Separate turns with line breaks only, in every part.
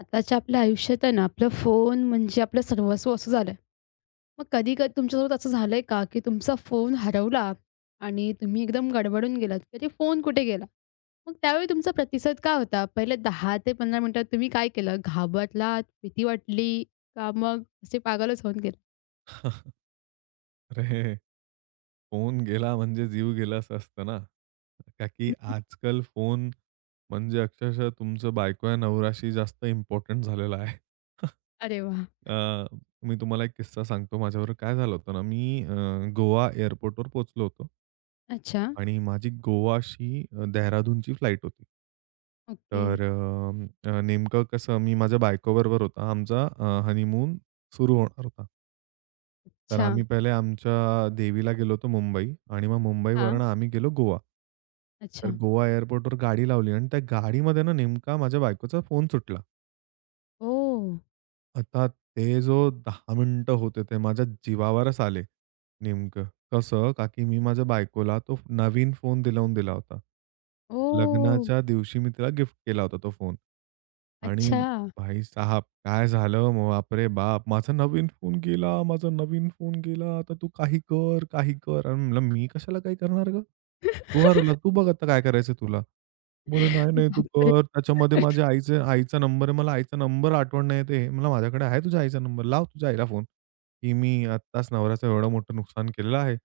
आताच्या आपल्या आयुष्यात आहे ना, आपलं फोन म्हणजे आपलं सर्वस्व असं झालंय. मग कधी कधी तुमच्यासोबत असं झालंय का, की तुमचा फोन हरवला आणि तुम्ही एकदम गडबडून गेलात, की "अरे फोन कुठे गेला?" मग त्यावेळी तुमचा प्रतिसाद काय होता? पहिले 10 ते 15 मिनिटात तुम्ही काय केलं? घाबरलात, भीती वाटली का मग असे पागलच होऊन गेले?
अरे! फोन गेला म्हणजे जीव गेला असं असतं ना. का की
हं.
आजकाल फोन म्हणजे अक्षरशः तुमचं बायको या नवऱ्याशी जास्त इम्पोर्टंट झालेला आहे.
अरे वाह!
अ, मी तुम्हाला एक किस्सा सांगतो. माझ्याबरोबर काय झालं होतं ना, मी गोवा एअरपोर्टवर पोहोचलो होतो
अच्छा.
आणि माझी गोवाशी देहरादूनची फ्लाईट होती.
ओके.
तर नेमकं कसं मी माझ्या बायकोबरोबर होता. आमचा हनीमून सुरू होणार होता. तर
अच्छा.
आम्ही पहिले आमच्या देवीला गेलो होतो मुंबई आणि मग
हां.
मुंबईवरनं आम्ही गेलो गोवा. तर
अच्छा.
गोवा एअरपोर्टवर गाडी लावली आणि त्या गाडीमध्ये ना नेमका माझ्या बायकोचा फोन सुटला.
ओह!
आता ते जो 10 मिनिटं होते ते माझ्या जीवावरच आले. नेमकं कसं? का की मी माझ्या बायकोला तो नवीन फोन दिलावून दिला होता.
ओह!
लग्नाच्या दिवशी मी तिला गिफ्ट केला होता तो फोन. आणि
अच्छा.
भाई साहब काय झालं मग बापरे बाप! माझा नवीन फोन गेला, माझा नवीन फोन गेला. आता तू काही कर, काही कर. आणि म्हणलं, "मी कशाला काही करणार गं? तू हरवला, तू बघ आता काय करायचं तुला." बोलले, "नाही, नाही तू
बापरे!
कर." त्याच्यामध्ये माझ्या आईचा नंबर आहे. मला आईचा नंबर आठवण नाही येत आहे. म्हणलं, "माझ्याकडे आहे तुझ्या आईचा नंबर. लाव तुझ्या आईला फोन, की मी आत्ताच नवऱ्याचं एवढं मोठं नुकसान केलेलं आहे."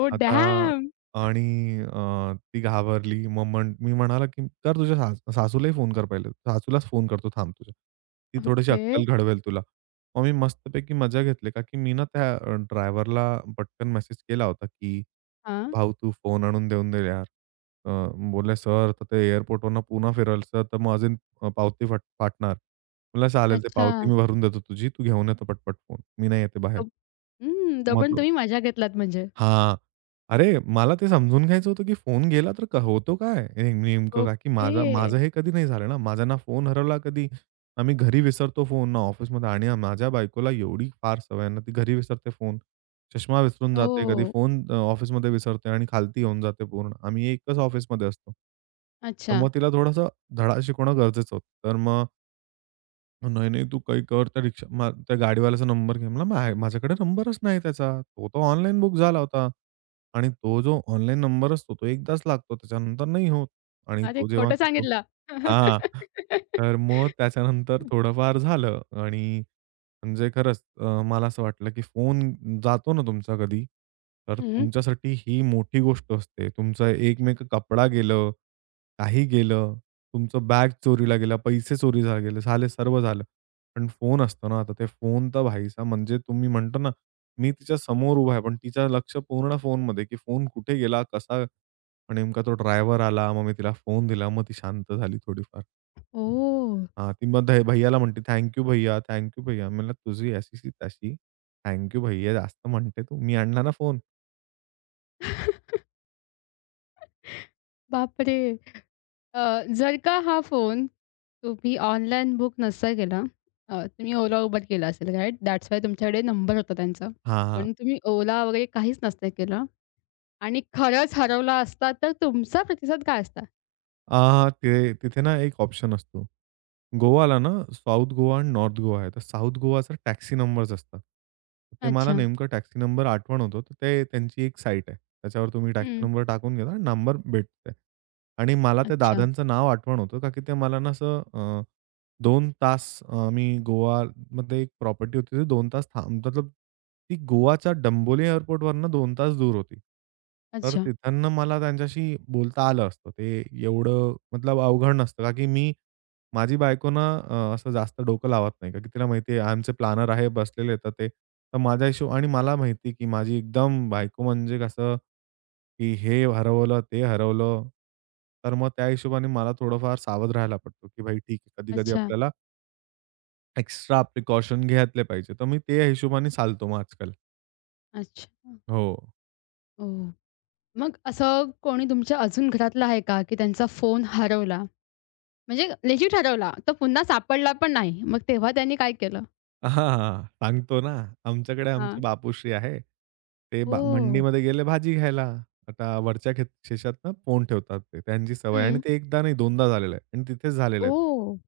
ओह
आता
डॅम!
आणि ती घाबरली. मग मी म्हणाला, की "कर तुझ्या सासूलाही फोन कर पहिले. सासूलाच फोन करतो थांब तुझ्या. ती थोडीशी
ओके.
अक्कल घडवेल तुला." मग मी मस्तपैकी मजा घेतली का की मी ना त्या ड्रायव्हरला पटकन मेसेज केला होता, की
हां.
"भाऊ, तू फोन आणून देऊन दे यार." अ, बोलले, "सर, तर ते एअरपोर्टवरनं पुन्हा फिरायचं तर मग अजून पावती फाटणार." म्हणलं, "चालेल, ते
अच्छा.
पावती मी भरून देतो तुझी. तू घेऊन ये तो पटपट फोन. मी नाही येते बाहेर."
दब हं,
मग
दबण
तो
तुम्ही मजा घेतलात म्हणजे.
हां. अरे, मला ते समजून घ्यायचं होतं, की फोन गेला तर क होतो काय? हे नेमकं का की
ओके.
माझं हे कधी नाही झालं ना. माझा ना फोन हरवला कधी. ना घरी विसरतो फोन, ना ऑफिसमध्ये आणि माझ्या बायकोला एवढी फार सवय आहे ना, ती घरी विसरते फोन. चष्मा विसरून जाते, कधी
ओह!
फोन ऑफिसमध्ये विसरते आणि खालती येऊन जाते पूर्ण. आम्ही एकच ऑफिसमध्ये असतो. तर
अच्छा.
मग तिला थोडासा धडा शिकवणं गरजेचं होतं. तर मग नाही, नाही. तू काही कर त्या रिक्षा मा त्या गाडीवाल्याचा नंबर घे. म्हणला, "माझ्याकडे नंबरच नाही त्याचा. तो तर ऑनलाईन बुक झाला होता आणि तो जो ऑनलाईन नंबर असतो तो एकदाच लागतो. त्याच्यानंतर नाही होत आणि
अरे,
तो जेव्हा
खोटं
घेतो"
सांगितलं.
हां. तर मग त्याच्यानंतर थोडंफार झालं आणि म्हणजे खरंच मला असं वाटलं, की फोन जातो ना तुमचा कधी, तर
हं.
तुमच्यासाठी ही मोठी गोष्ट असते. तुमचं एकमेक कपडा गेलं काही गेलं, तुमचं बॅग चोरीला गेला, पैसे चोरीला गेले, झाले सर्व झालं. पण फोन असतो ना, आता ते फोन तर भाईसाहब म्हणजे तुम्ही म्हणतो ना, मी तिच्या समोर उभा आहे, पण तिचं लक्ष पूर्ण फोनमध्ये, की फोन कुठे गेला, कसा आणि नेमका तो ड्रायव्हर आला. मग मी तिला फोन दिला. मग ती शांत झाली थोडीफार.
ओह!
हां, ती मग भैय्याला म्हणते, "थँक यू भैय्या, थँक म्हणलं, "तुझी अशीची तशी, थँक यू जास्त म्हणते तू. मी आणला ना फोन."
बापरे! अ, जर का हा फोन तुम्ही ऑनलाईन बुक नसता केला, तुम्ही Ola, Uber केला असेल राइट? दॅट्स वाय तुमच्याकडे नंबर होता त्यांचा.
हां, हां.
पण तुम्ही Ola वगैरे काहीच नसतं केलं आणि खरंच हरवला असता, तर तुमचा प्रतिसाद काय असता?
अ, ते तिथे ना एक ऑप्शन असतो. गोवाला ना साउथ गोवा आणि नॉर्थ गोवा आहे. तर साउथ गोवाचा टॅक्सी नंबर्स असतात. ते मला
अच्छा.
नेमकं टॅक्सी नंबर आठवण होतो. तर ते त्यांची एक साईट आहे. त्याच्यावर तुम्ही टॅक्सी
हं.
नंबर टाकून घेता आणि नंबर भेटते. आणि मला त्या
अच्छा,
दादांचं नाव आठवण होतं, का की ते मला ना असं 2 तास आम्ही गोवामध्ये एक प्रॉपर्टी होती. ते 2 तास थांब मतलब ती गोवाच्या डंबोली एअरपोर्टवरनं 2 तास दूर होती. तर
अच्छा,
तिथून मला त्यांच्याशी बोलता आलं असतं. ते एवढं मतलब अवघड नसतं, का की मी माझी बायको ना असं जास्त डोकं लावत नाही का की तिला माहिती आहे आमचे प्लॅनर आहे बसलेले तर ते. तर माझ्या हिशोब आणि मला माहिती की माझी एकदम बायको म्हणजे कसं, की हे हरवलं, ते हरवलं. तर मग त्या हिशोबाने मला थोडंफार सावध राहायला पडतो, की भाई ठीक आहे कधी-कधी
अच्छा,
आपल्याला एक्स्ट्रा प्रिकॉशन घेतले पाहिजे. तर मी ते हिशोबाने चालतो मग आजकाल.
अच्छा.
हो.
ओह! मग असं कोणी तुमच्या अजून घरातलं आहे का, की त्यांचा फोन हरवला? म्हणजे लेजिट हरवला, तो पुन्हा सापडला पण नाही. मग तेव्हा त्यांनी काय केलं?
हां, हां. सांगतो ना, आमच्याकडे आमचे
हां.
बापूश्री आहे. ते बा
ओह!
मंडीमध्ये गेले भाजी घ्यायला. आता वरच्या शेशातनं फोन ठेवतात ते. त्यांची सवय आहे आणि
हं.
ते एकदा नाही दोनदा झालेलं आहे आणि तिथेच झालेलं आहे.
ओह!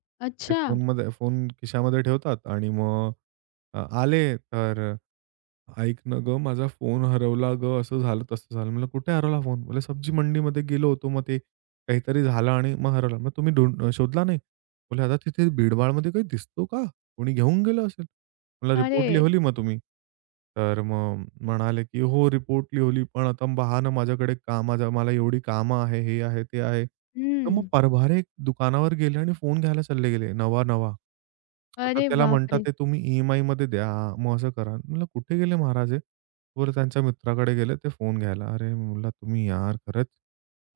ते
अच्छा.
फोनमध्ये फोन खिशामध्ये ठेवतात आणि मग आले तर "ऐक ना गं, माझा फोन हरवला गं, असं झालं, तसं झालं." म्हणलं, "कुठे हरवला फोन?" बोलले, "सब्जी मंडीमध्ये गेलो होतो. मग ते काहीतरी झालं आणि मग हरवला." "मग तुम्ही ढूंढ शोधला नाही?" बोलले, "आता तिथे भीडभाडमध्ये काही दिसतो का?" कोणी घेऊन गेलं असेल. मला
अरे!
रिपोर्ट लिहवली मग तुम्ही. तर मग म्हणाले, की "हो, रिपोर्ट लिहवली, पण आता पहा ना माझ्याकडे कामाचं मला एवढी कामं आहे, हे आहे, ते आहे." तर मग
हं.
परभारे दुकानावर गेले आणि फोन घ्यायला चालले गेले नवा-नवा. आता
अरे
त्याला म्हणतात
बापरे!
ते तुम्ही ई-एम-आयमध्ये द्या, मग असं करा. म्हणलं, "कुठे गेले महाराज हे?" बोलले, "त्यांच्या मित्राकडे गेले ते फोन घ्यायला." अरे म्हणलं, "तुम्ही यार खरंच."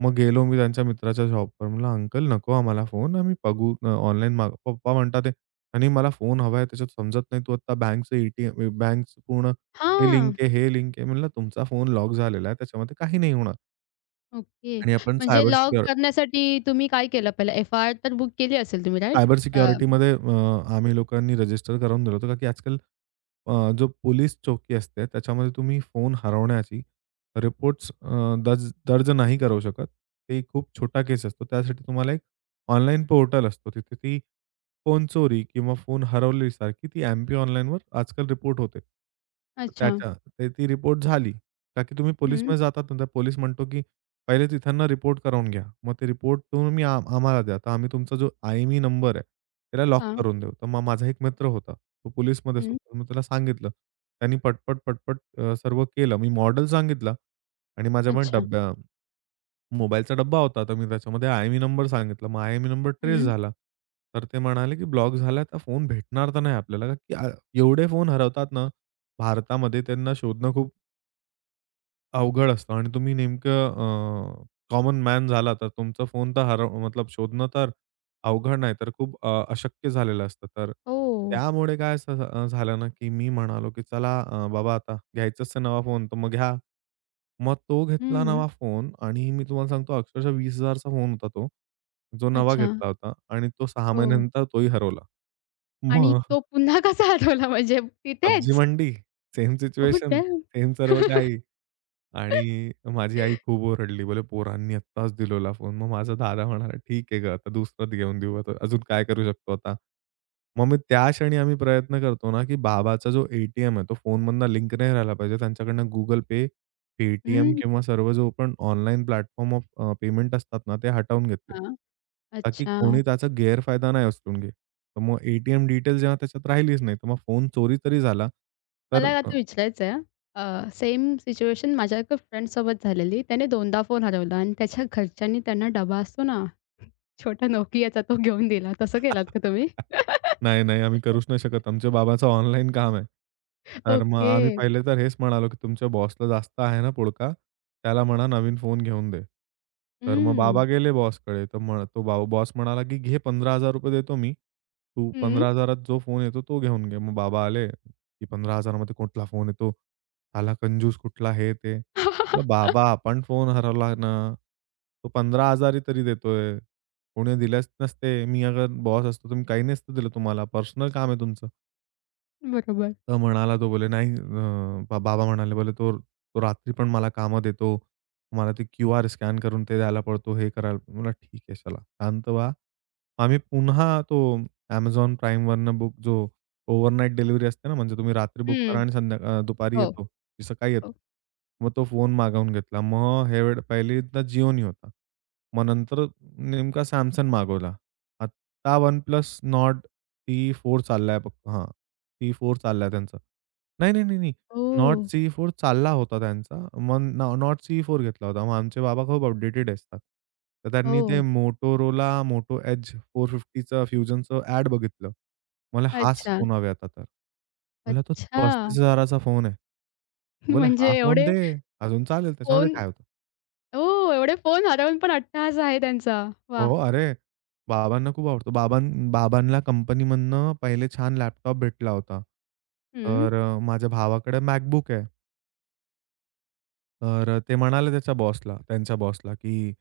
मग गेलो मी त्यांच्या मित्राच्या शॉपवर. म्हणलं, "अंकल नको आम्हाला फोन. आम्ही बघू ऑनलाईन मागवू." पप्पा म्हणतात आहे, "आणि मला फोन हवा आहे त्याच्यात समजत नाही. तू आता बँकचं ए-टी-एम बँकचं पूर्ण हे
हां.
लिंक आहे, हे लिंक आहे." म्हणलं, "तुमचा फोन लॉक झालेला आहे. त्याच्यामध्ये काही नाही होणार."
ओके.
आणि आपण
म्हणजे
सायबर
लॉग
सिक्युर
करण्यासाठी तुम्ही काय केलं पहिलं? FIR तर बुक केली असेल तुम्ही, राइट?
सायबर सिक्युरिटीमध्ये आम्ही लोकांनी रजिस्टर करून दिलं होतं, का की आजकाल जो पोलीस चौकी असते, त्याच्यामध्ये तुम्ही फोन हरवण्याची रिपोर्ट्स दर्ज नाही करू शकत. ते खूप छोटा केस असतो. त्यासाठी तुम्हाला एक ऑनलाईन पोर्टल असतो. तिथे ती फोन चोरी किंवा फोन हरवल्यासारखी ती एम-पी ऑनलाईनवर आजकाल रिपोर्ट होते. तर
अच्छा.
त्याच्या ते ती रिपोर्ट झाली, का की तुम्ही
हं.
पोलिसमध्ये जातात ना, तर पोलीस म्हणतो की पहिले तिथं रिपोर्ट करवून घ्या. मग ते रिपोर्ट तुम्ही आम्हाला द्या. तर आम्ही तुमचा जो आयएमई नंबर आहे, त्याला लॉक
हां.
करून देऊ. तर मग माझा एक मित्र होता. तो पोलिसमध्येच
हं.
होता. मी त्याला सांगितलं. त्यांनी पटपट, पटपट सर्व केलं. मी मॉडेल सांगितला आणि माझ्यामध्ये
अच्छा.
डब्या मोबाईलचा डब्बा होता. तर मी त्याच्यामध्ये आयएमई नंबर सांगितला. मग आयएमई नंबर ट्रेस
हं.
झाला. तर ते म्हणाले, की ब्लॉक झाला तर फोन भेटणार तर नाही आपल्याला, का की एवढे फोन हरवतात ना, भारतामध्ये त्यांना शोधणं खूप अवघड असतं आणि तुम्ही नेमकं कॉमन मॅन झाला तर तुमचा फोन तर हरव मतलब शोधणं तर अवघड नाही, तर खूप अशक्य झालेलं असतं. तर
ओह!
त्यामुळे काय असं झालं ना, की मी म्हणालो, की "चला बाबा आता घ्यायचाच आहे नवा फोन, तर मग घ्या." मग तो घेतला
हं.
नवा फोन आणि मी तुम्हाला सांगतो अक्षरशः 20,000 चा फोन होता तो, जो नवा
अच्छा.
घेतला होता आणि तो 6
हो.
महिन्यानंतर तोही हरवला.
आणि
मग
तो पुन्हा कसा आठवला म्हणजे
PUBG
तिथेच?
मंडी, same
oh
situation,
damn!
Same सर्व काही. आणि माझी आई खूप ओरडली. बोले, "पोरांनी आत्ताच दिलेला फोन." मग माझा दादा म्हणाला, "ठीक आहे गं, आता दुसराच घेऊन देऊ. आता अजून काय करू शकतो आता?" मग मी त्या क्षणी आम्ही प्रयत्न करतो ना, की बाबाचा जो ए टी आहे, तो फोनमधनं लिंक नाही राहिला पाहिजे. त्यांच्याकडनं Google Pay, पेटीएम
हं.
किंवा सर्व जो पण ऑनलाईन प्लॅटफॉर्म ऑफ पेमेंट असतात ना, ते हटवून घेतले.
हां.
ताकी
अच्छा.
कोणी त्याचा गैरफायदा नाही उचलून घे. तर मग ए डिटेल जेव्हा त्याच्यात राहिलीच नाही, तर मग फोन चोरी तरी झाला, तर
मला आता विचारायचं आहे सेम सिच्युएशन माझ्या एका फ्रेंडसोबत झालेली. त्याने 2दा फोन हरवला आणि त्याच्या घरच्यांनी त्यांना डबा असतो ना, छोटा Nokiaचा तो घेऊन दिला. तसं
अ
केलात का तुम्ही?
नाही, नाही. आम्ही करूच नाही शकत. आमच्या बाबाचं ऑनलाईन काम आहे. तर मग
ओके.
आम्ही पहिले तर हेच म्हणालो, की तुमच्या बॉसला जास्त आहे ना पुडका, त्याला म्हणा नवीन फोन घेऊन दे. तर मग
हं.
बाबा गेले बॉसकडे. तर मग तो बॉस म्हणाला, की "घे ₹15,000 देतो मी. तू
हं.
15,000त जो फोन येतो तो घेऊन घे." मग बाबा आले, की "15,000 मध्ये कुठला फोन येतो? साला कंजूस कुठला हे ते." म्हटलं, "बाबा आपण फोन हरवला ना. तो 15,000 तरी देतोय." कोणी दिल्याच नसते. मी अगर बॉस असतो, तर मी काही नसतं दिलं तुम्हाला. पर्सनल काम आहे तुमचं.
बरोबर.
तर म्हणाला तो बोले, "नाही बाबा म्हणाले बोले, "तो तो रात्री पण मला कामं देतो. मला ते क्यूआर स्कॅन करून ते द्यायला पडतो, हे करायला" म्हणलं, "ठीक आहे, चला शांत व्हा." आम्ही पुन्हा तो Amazon Primeवरनं बुक जो ओव्हरनाईट डिलिव्हरी असते ना, म्हणजे तुम्ही रात्री बुक
हं.
करा आणि दुपारी
हो,
येतो, की सकाळी
हो.
येतो. मग तो फोन मागवून घेतला. मग हे वेळ पहिल्यांदा Jioनी होता. मग नंतर नेमका Samsung मागवला. आत्ता OnePlus Nord T4 चाललाय फक्त. हां. सी4 चाललाय त्यांचा. नाही, नाही, नाही, नाही. हं.
ओह!
नॉट सी4 चालला होता त्यांचा. मग नॉट सी4 घेतला होता. मग आमचे बाबा खूप अपडेटेड असतात. तर त्यांनी ते
हो.
Motorola Moto Edge 450चं फ्युजनचं ॲड बघितलं. मला हाच
अच्छा.
फोन हवा आता तर. म्हणलं तो
अच्छा.
35,000 चा फोन आहे. तो बोलले,
म्हणजे
"हा फोन
एवढे
दे, अजून चालेल त्याच्यामध्ये
फोन
काय होतं."
हो, एवढे फोन हरवून पण अट्टहास आहे त्यांचा.
हो,
वाह!
अरे बाबांना खूप आवडतो. बाबांना कंपनीमधनं पहिले छान लॅपटॉप भेटला होता.
हं.
तर माझ्या भावाकडे MacBook आहे. तर ते म्हणाले त्याच्या बॉसला त्यांच्या बॉसला, की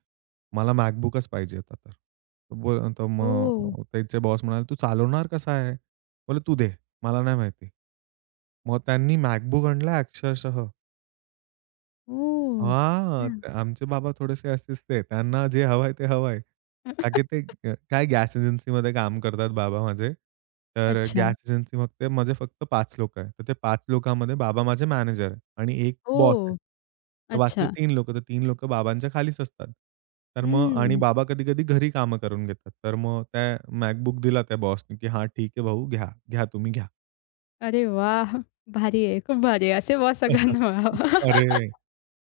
"मला MacBookच पाहिजे आता तर." तो बोल तर
ओह!
मग त्यांचे बॉस म्हणाले, "तू चालवणार कसा आहे?" बोलले, "तू दे, मला नाही माहिती." मग त्यांनी MacBook आणला अक्षरशः.
ओह!
हां,
हं.
त आमचे बाबा थोडेसे असेच ते. त्यांना जे हवंय ते हवंय. का की ते काय गॅस एजन्सीमध्ये काम करतात बाबा माझे. तर
अच्छा.
गॅस एजन्सी मग ते माझे फक्त 5 लोकं आहे. तर ते 5 लोकांमध्ये बाबा माझे मॅनेजर आहे आणि 1 बॉस आहे.
ओह!
तर वाचले
अच्छा.
3 लोकं. तर 3 लोकं बाबांच्या खालीच असतात. तर मग आणि
हं.
बाबा कधी-कधी घरी कामं करून घेतात. तर मग त्या MacBook दिला त्या बॉसनी, की "हां, ठीक आहे भाऊ घ्या. घ्या तुम्ही घ्या."
अरे वाह! भारी आहे, खूप भारी आहे. असे बॉस सगळ्यांना मिळावं.
अरे!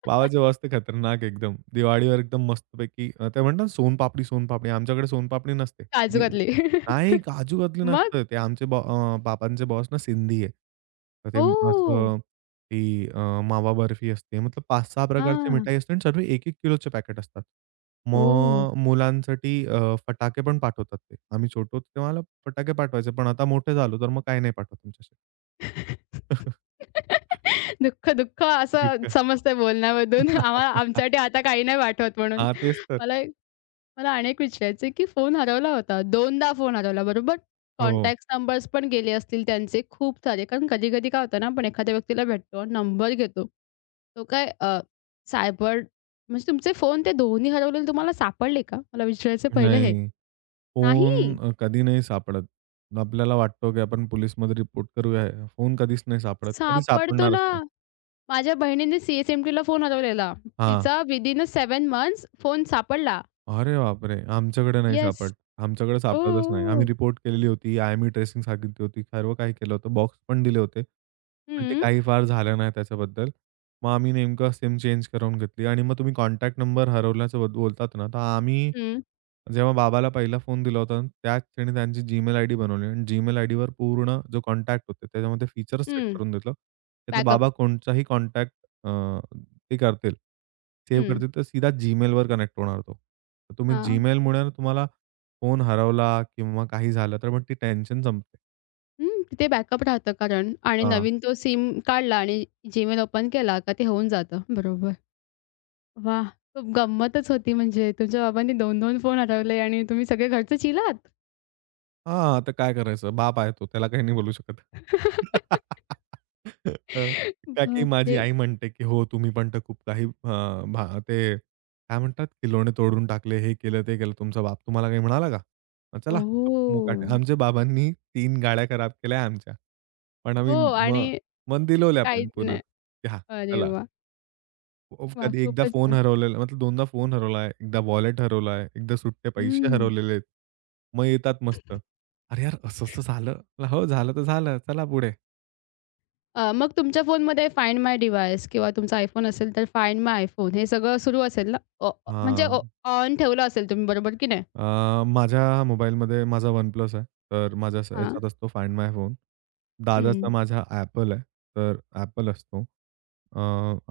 बाबाची वाजते खतरनाक एकदम. दिवाळीवर एकदम मस्तपैकी ते म्हणतात ना सोनपापडी, सोनपापडी. आमच्याकडे सोनपापडी नसते. दि
काजू-कतली.
नाही काजू कतली
मग?
नसतं. ते आमचे बाबांचे बॉस ना सिंधी आहे. तर ते
ओह!
असं अ, मावा बर्फी असते. मतलब 5-6 प्रकारची
हां.
मिठाई असते आणि सर्व 1-1 किलोचे पॅकेट असतात.
ओह!
मग मुलांसाठी फटाके पण पाठवतात ते. आम्ही छोटे होतो तेव्हा मला फटाके पाठवायचे. पण आता मोठे झालो तर मग काही नाही पाठवत तुमच्याशी.
दुःख, दुःख असं
दुःख.
समजतंय बोलण्यामधून. आम्हाला आमच्यासाठी आता काही नाही पाठवत म्हणून.
हां, तेच तर.
मला मला आणि एक की फोन हरवला होता. 2दा फोन हरवला, बरोबर?
हो.
कॉन्टॅक्ट नंबर्स पण गेले असतील त्यांचे खूप सारे. कारण कधी-कधी काय होतं ना, आपण एखाद्या व्यक्तीला भेटतो आणि नंबर घेतो. तो काय सायबर म्हणजे तुमचे फोन ते दोन्ही हरवलेले तुम्हाला सापडले का? मला विचारायचं पहिलं हे.
नाही. फोन
नाही,
कधी नाही सापडत. आपल्याला वाटतो की आपण पोलिसमध्ये रिपोर्ट करूया. फोन कधीच नाही सापडत. कधी
सापडतो ना.
सापडणारच नाही.
माझ्या बहिणीने CS फोन हरवलेला.
हां.
तिचा विदिन मंथ्स फोन सापडला.
अरे बापरे! आमच्याकडे नाही
येस.
सापडत. आमच्याकडे सापडतच नाही. आम्ही
ओह!
रिपोर्ट केलेली होती. आय-एम-ई ट्रेसिंग सांगितली होती. सर्व काही केलं होतं. बॉक्स पण दिले होते. पण ते
हं,
काही फार झालं नाही त्याच्याबद्दल. मग आम्ही नेमकं सिम चेंज करून घेतली आणि मग तुम्ही कॉन्टॅक्ट नंबर हरवल्याचं बद्द बोलतात ना, तर आम्ही
हं,
जेव्हा बाबाला पहिला फोन दिला होता, त्याच क्षणी त्यांची Gmail आयडी बनवली आणि Gmail आयडीवर पूर्ण जो कॉन्टॅक्ट होते, त्याच्यामध्ये फीचर्स सेट
हं.
करून घेतलं. त्याचा
बॅकअप.
बाबा कोणताही कॉन्टॅक्ट अ ते करतील. सेव्ह
हं.
करतील तर सीधा Gmailवर कनेक्ट होणार तो. तर तुम्ही
हां.
Gmailमुळे ना तुम्हाला फोन हरवला किंवा काही झालं तर मग ती टेन्शन संपते.
हं, तिथे बॅकअप राहतं कारण आणि
हां.
नवीन तो सिम काढला आणि Gmail ओपन केला का ते होऊन जातं. बरोबर. वाह! खूप गंमतच होती म्हणजे तुमच्या बाबांनी 2-2 फोन हरवले आणि तुम्ही सगळे घरचे चिल्लात.
हां, तर काय करायचं? बाप आहे तो, त्याला काही नाही बोलू शकत. हं. का की
बापरे!
माझी आई म्हणते, की "हो, तुम्ही पण तर खूप काही अ, भा ते काय म्हणतात? खिलोणे तोडून टाकले, हे केलं, ते केलं. तुमचा बाप तुम्हाला काही म्हणाला का? मग चला,
ओह!
मुकाट्या." आमच्या बाबांनी 3 गाड्या खराब केल्या आमच्या. पण
हो
आम्ही मग
आणि
मग दिलवल्या पण
काहीच
पुन्हा,
नाही.
की "हां,
अरे
चला."
वाह!
उफ,
वाह!
कधी एकदा
खूपच
फोन
छान.
हरवलेला मतलब दोनदा फोन हरवला आहे, एकदा वॉलेट हरवला आहे, एकदा सुट्टे पैसे
हं.
हरवलेले आहेत. मग येतात मस्त. "अरे यार, असं-असं झालं." म्हटलं, "हो, झालं तर झालं. चला पुढे."
मग तुमच्या फोनमध्ये फाइंड माय डिव्हाइस किंवा तुमचा iPhone असेल तर फाइंड माय iPhone हे सगळं सुरू असेल ना? अ, अ, म्हणजे
हां.
ऑन ठेवलं असेल तुम्ही बरोबर की नाही?
माझ्या मोबाईलमध्ये माझा OnePlus आहे. तर माझ्या हं.
हां.
ह्याच्यात असतो फाइंड माय फोन. दादाचा
हं.
माझा Apple आहे. तर Apple असतो. अ,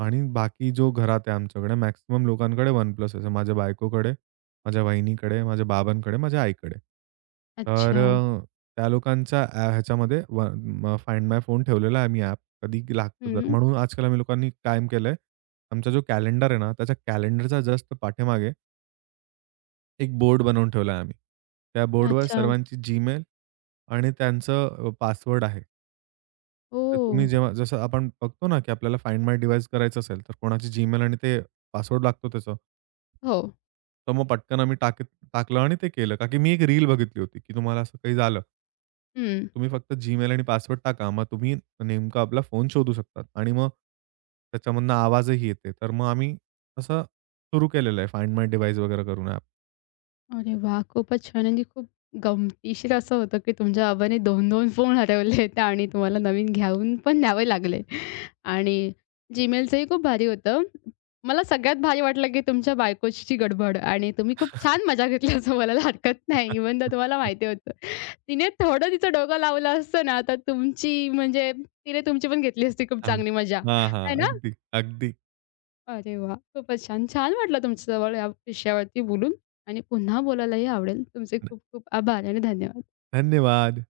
आणि बाकी जो घरात आहे आमच्याकडे मॅक्सिमम लोकांकडे OnePlus आहे. माझ्या बायकोकडे, माझ्या वहिनीकडे, माझ्या बाबांकडे, माझ्या आईकडे. तर
अच्छा.
त्या लोकांच्या ह्याच्यामध्ये वन फाइंड माय फोन ठेवलेला आहे मी ॲप. कधी लागतं तर.
हं.
म्हणून आजकाल आम्ही लोकांनी कायम केलंय, आमचा जो कॅलेंडर आहे ना, त्याच्या कॅलेंडरच्या जस्ट पाठीमागे एक बोर्ड बनवून ठेवला आहे आम्ही. त्या बोर्डवर
अच्छा.
सर्वांची जीमेल आणि त्यांचं पासवर्ड आहे. तर
ओह!
तुम्ही जेव्हा जसं आपण बघतो ना, की आपल्याला फाइंड माय डिव्हाइस करायचं असेल, तर कोणाची Gmail आणि ते पासवर्ड लागतो त्याचा.
हो.
तर मग पटकन आम्ही टाकीत टाकलं आणि ते केलं. का की मी एक रील बघितली होती, की तुम्हाला असं काही झालं
हं.
तुम्ही फक्त Gmail आणि पासवर्ड टाका. मग तुम्ही नेमका आपला फोन शोधू शकतात आणि मग त्याच्यामधनं आवाजही येते. तर मग आम्ही असं सुरू केलेलं आहे फाइंड माय डिव्हाइस वगैरे करून ॲप.
अरे वाह! खूपच छान आणि खूप गमतीशीर असं होतं, की तुमच्या बाबांनी 2-2 फोन हरवलेत आणि तुम्हाला नवीन घेऊन पण न्यावे लागले. आणि Gmailचंही खूप भारी होतं. मला सगळ्यात भारी वाटलं, की तुमच्या बायकोची गडबड आणि तुम्ही खूप छान मजा घेतली असं बोलायला हरकत नाही. इव्हन तर तुम्हाला माहिती होतं. तिने थोडं तिचं डोकं लावलं असतं ना, तर तुमची म्हणजे तिने तुमची पण घेतली असती खूप
हां.
चांगली मजा.
हां, हां.
है ना?
अगदी, अगदी.
अरे वाह! खूपच छान. छान वाटलं तुमच्याजवळ या विषयावरती बोलून आणि पुन्हा बोलायलाही आवडेल. तुमचे खूप खूप आभार आणि धन्यवाद.
धन्यवाद.